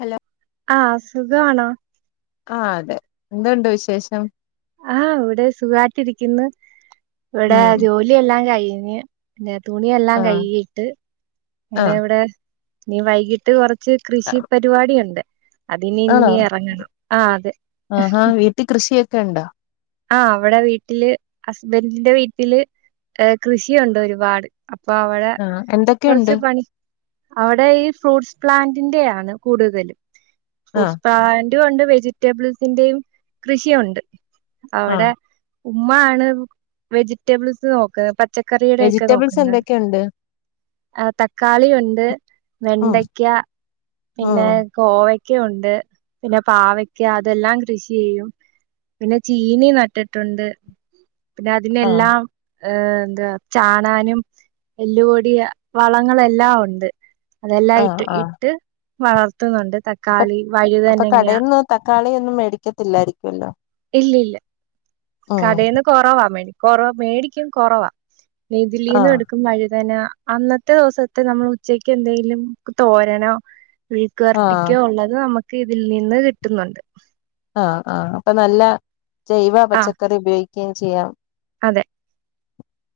Hello ആഹ് സുഖവാണോ ആഹ് അതെ എന്തുണ്ട് വിശേഷം ആഹ് ഇവിടെ സുഖായിട്ട് ഇരിക്കുന്നു ഇവിടെ ഉം ജോലിയെല്ലാം കഴിഞ്ഞ് പിന്നെ തുണിയെല്ലാം ആ കയ്കിട്ട് ആ അങ്ങനെ ഇവിടെ ഇനി വൈകിട്ട് കൊറച്ച് കുച്ച് കൃഷി പരുപാടി ഉണ്ട് അതിനി ആണോ ഇനി എറങ്ങണം ആഹ് അതെ വീട്ടി കൃഷിയൊക്കെ ഒണ്ടോ ആഹ് അവിടെ വീട്ടില് ഹസ്ബൻഡിൻ്റെ വീട്ടില് കൃഷിയൊണ്ടൊരുപാട് അപ്പൊ അവിടെ ആ എന്തൊക്കെയുണ്ട് കൊറച്ച് പണി അവടെ ഈ ഫ്രൂട്ട്സ് പ്ലാന്റിന്റെ ആണ് കൂടുതല് ആ ഫ്രൂട്ട്സ് പ്ലാന് [unintelligible] വെജിറ്റബിൾസിന്റെയും കൃഷിയൊണ്ട് ആ അവ്ടെ ഉമ്മാണ് വെജിറ്റബിൾസ് [unintelligible] പച്ചക്കറിയുടെ ഒക്കെ വെജിറ്റബിൾസ് നോക്കുന്നത് എന്തൊക്കെയുണ്ട് ആഹ് തക്കാളിയൊണ്ട് ഉം വെണ്ടയ്ക്ക പിന്നെ ഉം കോവയ്ക്കയൊണ്ട് പിന്നെ പാവക്ക അതെല്ലാം കൃഷി ചെയ്യും പിന്നെ ചീനി നട്ടിട്ടൊണ്ട് പിന്നെ ആ അതിലെല്ലാം ഏഹ് എന്താ ചാണാനും എല്ലുപൊടിയ വളങ്ങളെല്ലാ ഒണ്ട് അതെല്ലാം ആ ഇട്ട് ആ ഇട്ട് വളർത്തുനൊണ്ട് അപ്പൊ തക്കാളി അപ്പൊ വഴുതനങ്ങ കടയിൽന്ന് തക്കാളിയൊന്നും മേടിക്കത്തില്ലായിരിക്കുവല്ലോ ഇല്ലില്ല കടയിന്ന് കൊറവാ മേട് മേടിക്കും കൊറവാ ആ [unintelligible] എടുക്കും വഴിതന അന്നത്തെ ദിവസത്തെ നമ്മള് ഉച്ചക്ക് എന്തെങ്കിലും തോരനൊ ആ മെഴക്കുവർട്ടിക്കോ ഉള്ളത് നമുക്ക് ഇതിൽ നിന്ന് കിട്ടുന്നുണ്ട് ആഹ് ആഹ് അപ്പൊ നല്ല ജൈവ ആ പച്ചക്കറി ഉപയോഗിക്കുകയും ചെയ്യാം അതെ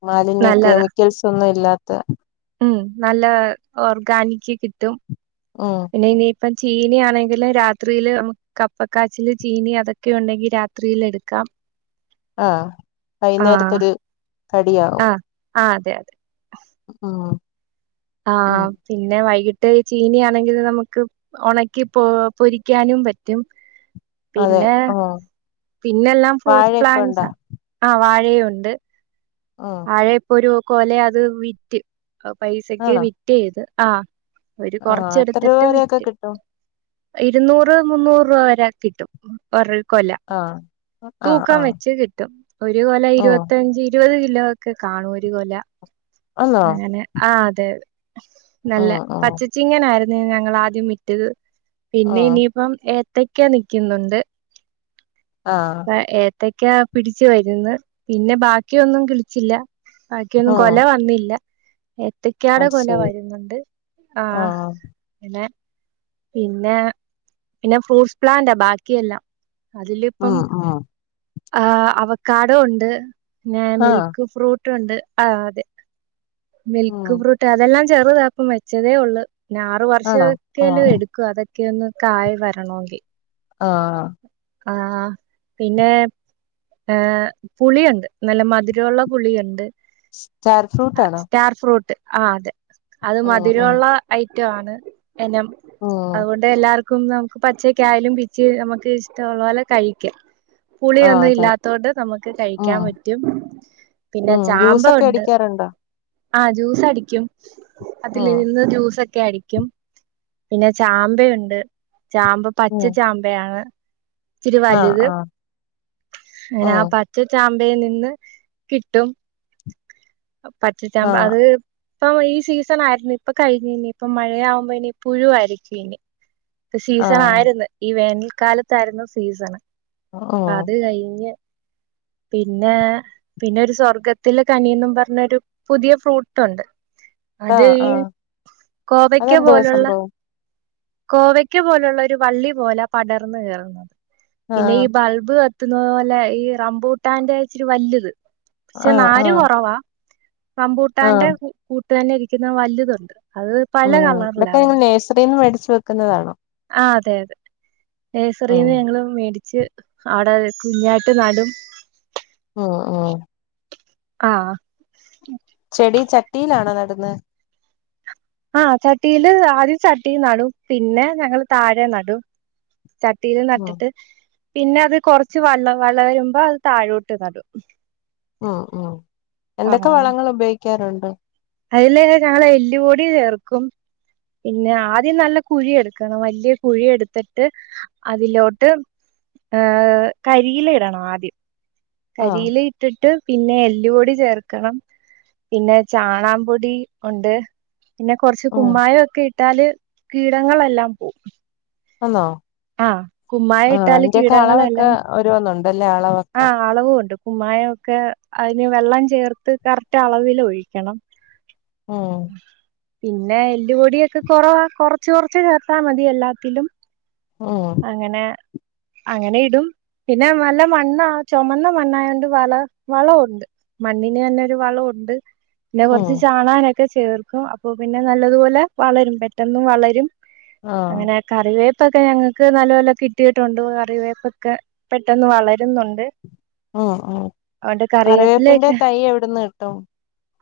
മാലിന്യ നല്ലതാ കെമിക്കൽസ് ഒന്നും ഇല്ലാത്ത ഉം നല്ല ഓർഗാനിക്ക് കിട്ടും ഉം പിന്നെ ഇനിയിപ്പം ചീനയാണെങ്കിലും രാത്രിയില് ന കപ്പക്കാച്ചില് ചീനി അതൊക്കെ ഉണ്ടെങ്കി രാത്രിൽ എടുക്കാം ആഹ് ആ വൈന്നേരത്തൊരു കടിയാവും. ആഹ് അതെ അതെ ഉം ഉം ആഹ് പിന്നെ വൈകിട്ട് ചീനി ആണെങ്കിൽ നമുക്ക് ഒണക്കി പോ പൊരിക്കാനും പറ്റും അതെ പിന്നെ ആഹ് പിന്നെല്ലാം ഫ്രൂട്ട്സ് പ്ലാന്ൻറ്സ ആഹ് വാഴയുണ്ട്. ഉം വാഴ ഇപ്പോ ഒരു കൊലെ അത് വിറ്റ് പൈസക്ക് ആണോ വിറ്റ് ചെയ്ത് ആഹ് ഒരു ആഹ് എത്ര രൂപ കൊറച്ച്ടുത്തിട്ട് വരെയൊക്കെ വിറ്റ് കിട്ടും ഇരുന്നൂറ് മുന്നൂറ് രൂപ വരെ കിട്ടും ഒര് കൊല ആഹ് ആഹ് തൂക്കം ആഹ് വെച്ച് കിട്ടും ഒരു കൊല ഉം ഇരുപത്തഞ്ച് ഇരുപത് കിലോ ഒക്കെ കാണു ഒരു കൊല ആന്നോ അങ്ങനെ ആഹ് അതെതെ നല്ല ഉം ഉം പച്ചച്ചിനിയിരുന്നു ഞങ്ങൾ ആദ്യം വിറ്റത് പിന്നെ ഉം ഇനി ഇപ്പം ഏത്തക്ക നിക്കുന്നുണ്ട് ആഹ് ഏത്തക്കാ പിടിച്ചു വര്ന്ന് പിന്നെ ബാക്കിയൊന്നും കിളിച്ചില്ല ബാക്കിയൊന്നും ഉം കൊല വന്നില്ല എത്തിക്കാടെ അത് ശരി കൊലവരുന്നുണ്ട് ആഹ് പിന്നെ പിന്നെ പിന്നെ ഫ്രൂട്ട്സ് പ്ലാന്റ് ബാക്കിയെല്ലാം അതിലിപ്പം ഉം ഉം ആഹ് അവക്കാടോണ്ട് പിന്നെ ആഹ് മിൽക്ക് ഫ്രൂ ട്ടുണ്ട് ആഹ് അതെ ഉം മിൽക്ക് ഫ്രൂട്ട് അതെല്ലാം ചെറുതാ ഇപ്പം വെച്ചതേ ഉള്ളു ആണോ [unintelligible] ആഹ് എടുക്കും അതൊക്കെയ ഒന്ന് കായ വരണങ്കി ആഹ് ആഹ് പിന്നെ ഏഹ് പുളിയുണ്ട് നല്ല മധുരള്ള പുളിയുണ്ട് സ്റ്റാർ ഫ്രൂട്ട് ആണോ സ്റ്റാർ ഫ്രൂട്ട് ആഹ് അതെ അത് ഉം ഉം മധുരോള്ള ഐറ്റണ് ഇനം ഉം അതുകൊണ്ട് എല്ലാർക്കും കും നമുക്ക് പച്ചക്കായലും പിച്ചി നമുക്ക് ഇഷ്ടമുള്ള പോലെ കഴിക്കാം ആഹ് പുളിയൊന്നും അതെ ഇല്ലാത്തതോണ്ട് നമുക്ക് ഉം കഴിക്കാൻ പറ്റും പിന്നെ ഉം ചാമ്പ ജ്യൂസൊക്കെ ഉണ്ട് അടിക്കാറുണ്ടോ ആ ജ്യൂസ് അടിക്കും അതിലി ഉം രുന്ന് ജ്യൂസ് ലെ അടിക്കും പിന്നെ ചാമ്പയുണ്ട് ചാമ്പ പച്ച ഉം ചാമ്പ [unintelligible] ച്ചിരി ആഹ് വൽത് ആഹ് അങ്ങനെ ആ ഉം പച്ച ചാമ്പയി നിന്ന് കിട്ടും പച്ചചാ മ്പ ആഹ് അത് ഇപ്പൊ ഈ സീസൺ ആയിരുന്നു ഇപ്പൊ കഴിഞ്ഞുനി ഇപ്പം മഴയാവുമ്പോ ഇനി പുഴുവായിരിക്കും ഇനി സീസൺ ആഹ് ആയിരുന്നു ഈ വേനൽക്കാലത്തായിരുന്നു സീസണ് ഉം അത് കഴിഞ്ഞ് പിന്നെ പിന്നെ ഒരു സ്വർഗ്ഗത്തിലെ കനിയും പറഞ്ഞരു പുതിയ ഫ്രൂട്ടുണ്ട് അത് ആഹ് ഈ ആഹ് കോവക്ക അതെന്തുവാ പോലുള്ള സംഭവം കോവയ്ക്ക പോലൊള്ളൊരു വള്ളി പോലാ പടർന്ന് കയറുന്നത്. പിന്നെ ആഹ് ഈ ബൾബ് ക ത്ത്ന്നത് പോലെ ഈ റമ്പുട്ടാന്റെ ഇച്ചിരി വലുത്. പക്ഷെ ആഹ് നാര് ആഹ് കൊറവാ ആഹ് റമ്പൂട്ടാന്റെ കു കൂട്ട്ലന്നെ ഇരിക്കുന്ന വലുത്ണ്ട് അത് പല ഹ്മ്മ് കളറിലാ ഇതൊക്കെ നിങ്ങള് നേഴ്സറിന്ന് പടിച്ചു വെക്കുന്നതാണോ ആഹ് അതെ അതെ, ഉം നഴ്സറിന്ന് ഞങ്ങള് മേടിച്ച് അവിടെ കുഞ്ഞായിട്ട് നടും. ആഹ് ആഹ് ആഹ് ചെടി ചട്ടിയിലാണോ നടുന്നെ ആഹ് ചട്ടിയില് ആദ്യം ചട്ടി നടും പിന്നെ ഞങ്ങള് താഴെ നടും. ചട്ടിയില് ഉം നട്ടിട്ട്, പിന്നെ അത് കൊറച്ച് വള വളരുമ്പോ അത് താഴോട്ട് നടും ആഹ് ആഹ് എന്തൊക്കെ വളങ്ങളുപയോഗിക്കാറുണ്ട് അയില് ഞാന് എല്ലുപൊടി ചേർക്കും പിന്നെ ആദ്യം നല്ല കുഴിയെടുക്കണം വല്യയ കുഴി എടുത്തിട്ട് അതിലോട്ട് ഏഹ് കരിയില ഇടണം ആദ്യം ആഹ് കരിയില ഇട്ടിട്ട് പിന്നെ എല്ല്പൊടി ചേർക്കണം പിന്നെ ചാ റാംപൊടി ഒണ്ട് പിന്നെ കൊറച്ച് ഉം കുമ്മായം ഒക്കെ ഇട്ട് ഇട്ടാല് കീടങ്ങളെല്ലാം പോവും. ആന്നോ ആഹ് കുമ്മായം ആഹ് ഇട്ടാല് എന്റെയൊക്കെ അളവൊക്കെ കീടങ്ങളെല്ലാം ഓരോന്നുണ്ടല്ലേ അളവൊക്കെ ആഹ് അളവുണ്ട് കുമ്മായൊക്കെ അയിന് വെള്ളം ചേർത്ത് കറക്റ്റളവില് ഒഴിക്കണം. ഉം [inaudible] പിന്നെ എല്ലുപൊടിയൊക്കെ കൊറവാ കൊറച്ച് കൊറച്ച് ചേർത്താ മതി എല്ലാത്തിലും ഓഹ് അങ്ങനെ അങ്ങനെ ഇടും പിന്നെ നല്ല മണ്ണാ ചൊമന്ന മണ്ണായോണ്ട് വള വളവുണ്ട്. മണ്ണിന് നല്ലൊരു വളവുണ്ട്. പിന്നെ ഉം കൊറച്ച് ചാണാനൊക്കെ ചേർക്കും അപ്പൊ പിന്നെ നല്ലതുപോലെ വളരും പെട്ടന്ന് വളരും ആഹ് കറിവേപ്പ് ഒക്കെ ഞങ്ങൾക്ക് നല്ലപോലെ കിട്ടിയിട്ടുണ്ട് കറിവേപ്പൊക്കെ പെട്ടൊന്ന് വളരുന്നുണ്ട്. ഹ്മ്മ് ഹ്മ്മ് അതുകൊണ്ട് കറിവേപ്പിന്റെ തൈ എവിടുന്ന് കിട്ടും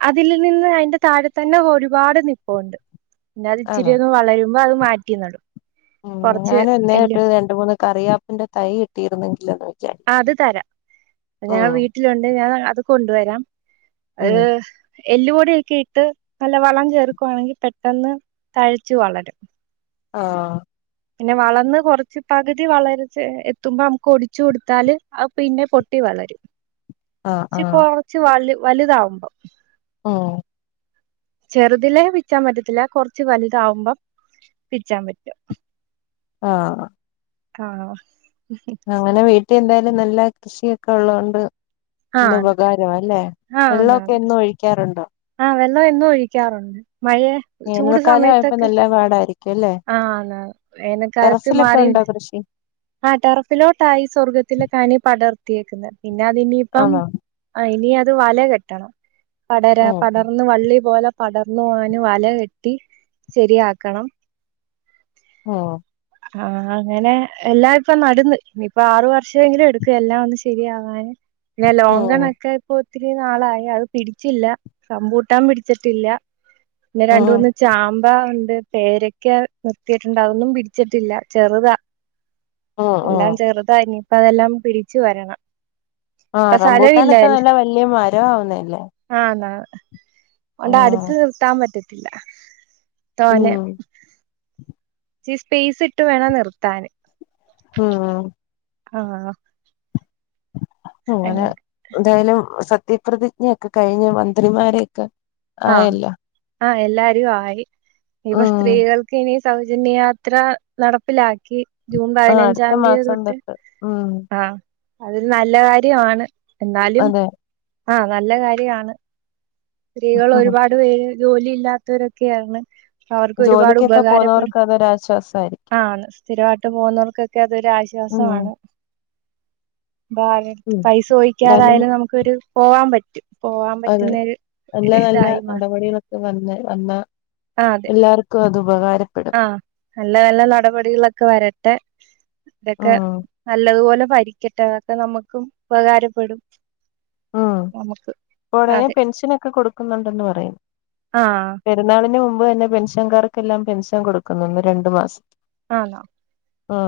അതിലിൽ നിന്ന് അതിന്റെ താഴെ തന്നെ ഒരുപാട് നിപ്പുണ്ട് പിന്നത് ഇച്ചിരി ആണോ ഒന്ന് വളരുമ്പോ അത് മാറ്റി നടും. ഹ്മ്മ് കുറച്ച് ഞാൻ എല്ല് എന്നെത്തൊട്ട് രണ്ട് മൂന്ന് കറിയാപ്പിന്റെ തൈ കിട്ടിയിരുന്നു [unintelligible] ആഹ് അത് തരാം. ഞാൻ വീട്ടിലുണ്ട് ഞാൻ അത് കൊണ്ടുവരാം. ഉം അത് എല്ലുപൊടിയൊക്കെ ഇട്ട് നല്ല വളം ചേർക്കുവാണെങ്കിൽ പെട്ടെന്ന് തഴ്ച്ച് വളരും. ആഹ്. പിന്നെ വളർന്ന് കൊറച്ച് പകുതി വളറ്ച്ചെ എത്തുമ്പോ നമുക്ക് ഒടിച്ചു കൊടുത്താല് അത് പിന്നെ പൊട്ടി വളരും. ആഹ് ച്ചി ആഹ് കൊറച്ച് വല് വലുതാവുമ്പോ ഹ്മ്മ് ചെറ്തിലേ പിച്ചാൻ പറ്റത്തില്ല, കൊറച്ച് വലുതാവുമ്പം പിച്ചാൻ പറ്റും. ആഹ് ആഹ് [inaudible] അങ്ങനെ വീട്ടി എന്തായാലും നല്ല കൃഷിയൊക്കെ ഉള്ളോണ്ട് ആഹ് എന്തുപകാരാല്ലേ ആഹ് അതാ ഒഴിക്കാറ്ണ്ടോ? ആഹ് വെള്ളം എന്നും ഒഴിക്കാറുണ്ട്. മഴേ വേനൽക്കാലായപ്പം നല്ല പാടായിരിക്കല്ലേ. ആഹ് അതാണ് വേനൽക്കാലത്ത് ടെറസിലൊക്കെ മാറി ഉണ്ടോ കൃഷി ആഹ് ടെറസിലോട്ടാ ഈ സ്വർഗ്ഗത്തിലെ കാനി പടർത്തിയേക്കുന്നെ പിന്നെ അത് ഇനിയിപ്പം ആണോ ആഹ് ഇനി അത് വല കെട്ടണം പടരാ പട ഉം ഒന്ന് വള്ളി പോലെ പടർന്നു പോവാന് വല കെട്ടി ശരിയാക്കണം ഓഹ് ആഹ് അങ്ങനെ എല്ലാ ഇപ്പൊ നടുന്ന് ഇനീപ്പൊ ആറു വർഷെങ്കിലും എടുക്കും എല്ലാം ഒന്ന് ശരിയാവാൻ ഞാൻ ഉം ലോങ്കണൊക്കെ ഇപ്പൊ ഒത്തിരി നാളായി അത് പിടിച്ചില്ല റമ്പൂട്ടാൻ പിടിച്ചിട്ടില്ല പിന്നെ ഉം രണ്ടൂന്ന് ചാമ്പ ഉണ്ട് പേരയ്ക്ക നിർത്തിയിട്ടുണ്ട് അതൊന്നും പിടിച്ചിട്ടില്ല ചെറുതാ ഉം ഉം എല്ലാം ചെറുതാ ഇനീപ്പോ അതെല്ലാം പിടിച്ചു വരണം ആഹ് ഇപ്പൊ സ്ഥലമില്ല റംമ്പൂട്ടാനൊക്കെ നല്ല വലിയ മരം ആവുന്നല്ലേ ആഹ് അതോണ്ട് അടുത്ത് ഉം നിർത്താൻ പറ്റത്തില്ല തോനെ ഉം ഇച്ചിരി സ്പേയ്സ് ഇട്ട് വേണോത് നിർത്താന് ആഹ് ആഹ് അങ്ങനെ എന്തായാലും സത്യപ്രതിജ്ഞയൊക്കെ കഴിഞ്ഞ് മന്ത്രിമാര് ആഹ് ആയില്ല ആഹ് എല്ലാരും ആയി ഇനീപ്പൊ ഉം സ്ത്രീകൾക്കിനി സൗജന്യയാത്ര നടപ്പിലാക്കി ജൂൺ ആഹ് അടുത്ത പതിനഞ്ചാം തീയതി മാസം തൊട്ട് ഉം ആഹ് അതൊരു നല്ല കാര്യവാണ് എന്നാലും അതെ ആഹ് നല്ല കാര്യം ആണ് സ്ത്രീകള് ഒരുപാട് പേര് ജോലി ഇല്ലാത്തോരൊക്കെയാണ് അവർക്ക് ഒരുപാട് ഉപകാരപ്പെടും നല്ല സാരി ആന്ന് സ്ഥിരായിട്ട് പോകുന്നവർക്കൊക്കെ അതൊരു ഉം ആശ്വാസവാണ് ആരടെടുത്തും ഉം പൈസ എന്തായാലും ചോയിക്കാതായാലും നമുക്കൊരു പോവാൻ പറ്റും പോവാൻ അതെ പറ്റുന്നെ ഒരു നല്ല നല്ല നടപടികളൊക്കെ വന്ന് വന്നാ ആഹ് അതെ എല്ലാർക്കും അത് ഉപകാര ആഹ് നല്ല നല്ല നടപടികളൊക്കെ വരട്ടെ ഇതൊക്കെ ഉം നല്ലതുപോലെ ഭരിക്കട്ടെ അതൊക്കെ നമ്മക്കും ഉപകാരപ്പെടും ആഹ് നമുക്ക് ഉടനെ അതെ പെൻഷനൊക്കെ കൊടുക്കുന്നുണ്ടെന്ന് പറയുന്ന് ആഹ് പെ രുന്നാളിന് മുമ്പ് തന്നെ പെൻഷൻകാർക്കെല്ലാം പെൻഷൻ കൊടുക്കുന്നുന്ന് രണ്ടു മാസം ആണോ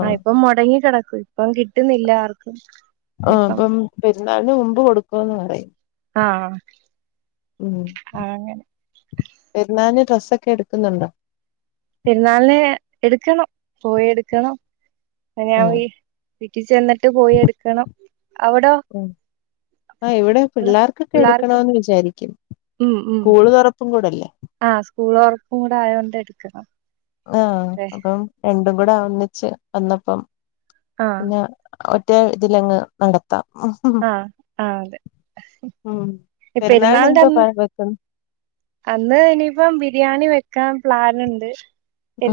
ആഹ് ഇപ്പൊ മൊടങ്ങി കിടക്കുവാ ഇപ്പം കിട്ടുന്നില്ല ആർക്കും ആഹ് ഇപ്പം അപ്പം പെരുന്നാളിന് മുമ്പ് കൊടുക്കുന്ന് പറയുന്ന് ആഹ് ആഹ് അങ്ങനെ പെരുന്നാളിന് ഡ്രസ്സൊക്കെ എടുക്കുന്നുണ്ടോ പെരുന്നാളിന് എടുക്കണം പോയി എടുക്കണം ഞാൻ ഉം വി വീട്ടിൽ ചെന്നിട്ട് പോയി എടുക്കണം അവിടോ ഉം ആഹ് ഇവിടെ അവിടെ പിള്ളേർക്കൊക്കെ പിള്ളേർക്ക് എടുക്കണോന്ന് വിചാരിക്കും ഉം ഉം സ്കൂള് തുറ [unintelligible] ആഹ് സ്കൂള് തുറക്കും കൂടെ ആയതോണ്ട് എടുക്കണം ആഹ് അതെ അപ്പം രണ്ടും കൂടെ ഒന്നിച്ച് വന്നപ്പം ആഹ് പിന്നെ ഒറ്റ ഇതിലങ്ങ് നട ആഹ് ആഹ് അതെ ഉം ഈ പെരുന്നാളിന് പെരുന്നാളിന്റെ അന്ന് എന്താ [unintelligible] അന്ന് ഇനിയിപ്പം ബിരിയാണി വെക്കാൻ പ്ലാൻ ഉണ്ട്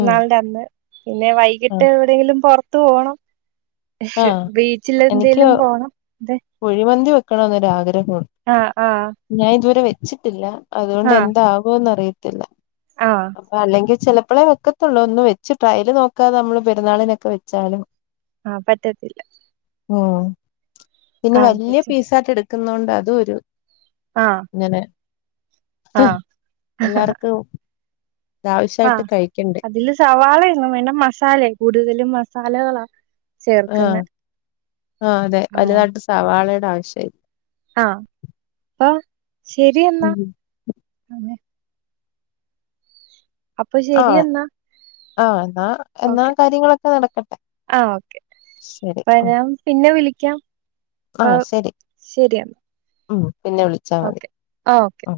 ഉം അന്ന് പിന്നെ വൈകിട്ട് ആഹ് എവിടെയങ്കിലും പുറത്ത് പോണം ആഹ് ബീച്ചില് എനിക്ക് എന്തേലും പോണം കുഴിമന്തി വെക്കണമന്ന് ഒരു ആഗ്രഹം ഉണ്ട് ആഹ് ആഹ് ഞാൻ ഇതുവരെ വെച്ചിട്ടില്ല അതുകൊണ്ട് ആഹ് എന്താകോന്ന് അറിയത്തില്ല ആഹ് അപ്പൊ അല്ലെങ്കിൽ ചിലപ്പോളെ വെക്ക ത്തൊള്ളൂ ഒന്ന് വെച്ച് ട്രയല് നോക്കാതെ നമ്മള് പെരുന്നാളിനൊക്കെ വെച്ചാല് ആഹ് പറ്റത്തില്ല ഉം പിന്നെ ആഹ് വലിയ വെച്ചു പീസാക്കി എടുക്കിന്നോണ്ട് അതൊരു ആഹ് ഇങ്ങനെ ആഹ് എല്ലാർക്കും ആവശ്യമായിട്ട് ആഹ് കഴിക്കണ്ടേ അതില് സവാളായും പിന്നെ മസാല കൂടുതലും മസാലകളാ ചേർക്കുന്നെ ആഹ് ആഹ് അതെ ആഹ് വലുതാട്ട് സവാളയുടെ ആവശ്യല്ല ആഹ്. അപ്പം ശെരിന്ന ഉം അപ്പൊ ആഹ് ശരിയെന്നാ ആഹ് എന്നാ എന്നാ കാര്യങ്ങളൊക്കെ നടക്കട്ടെ ആഹ് ഓക്കെ ശരി അപ്പ ഉം ഞാൻ പിന്നെ വിളിക്കാം അപ്പൊ ആഹ് ശരി ശരി എന്നാ ഉം പിന്നെ വിളി ഓക്കെ ആഹ് ഓക്കെ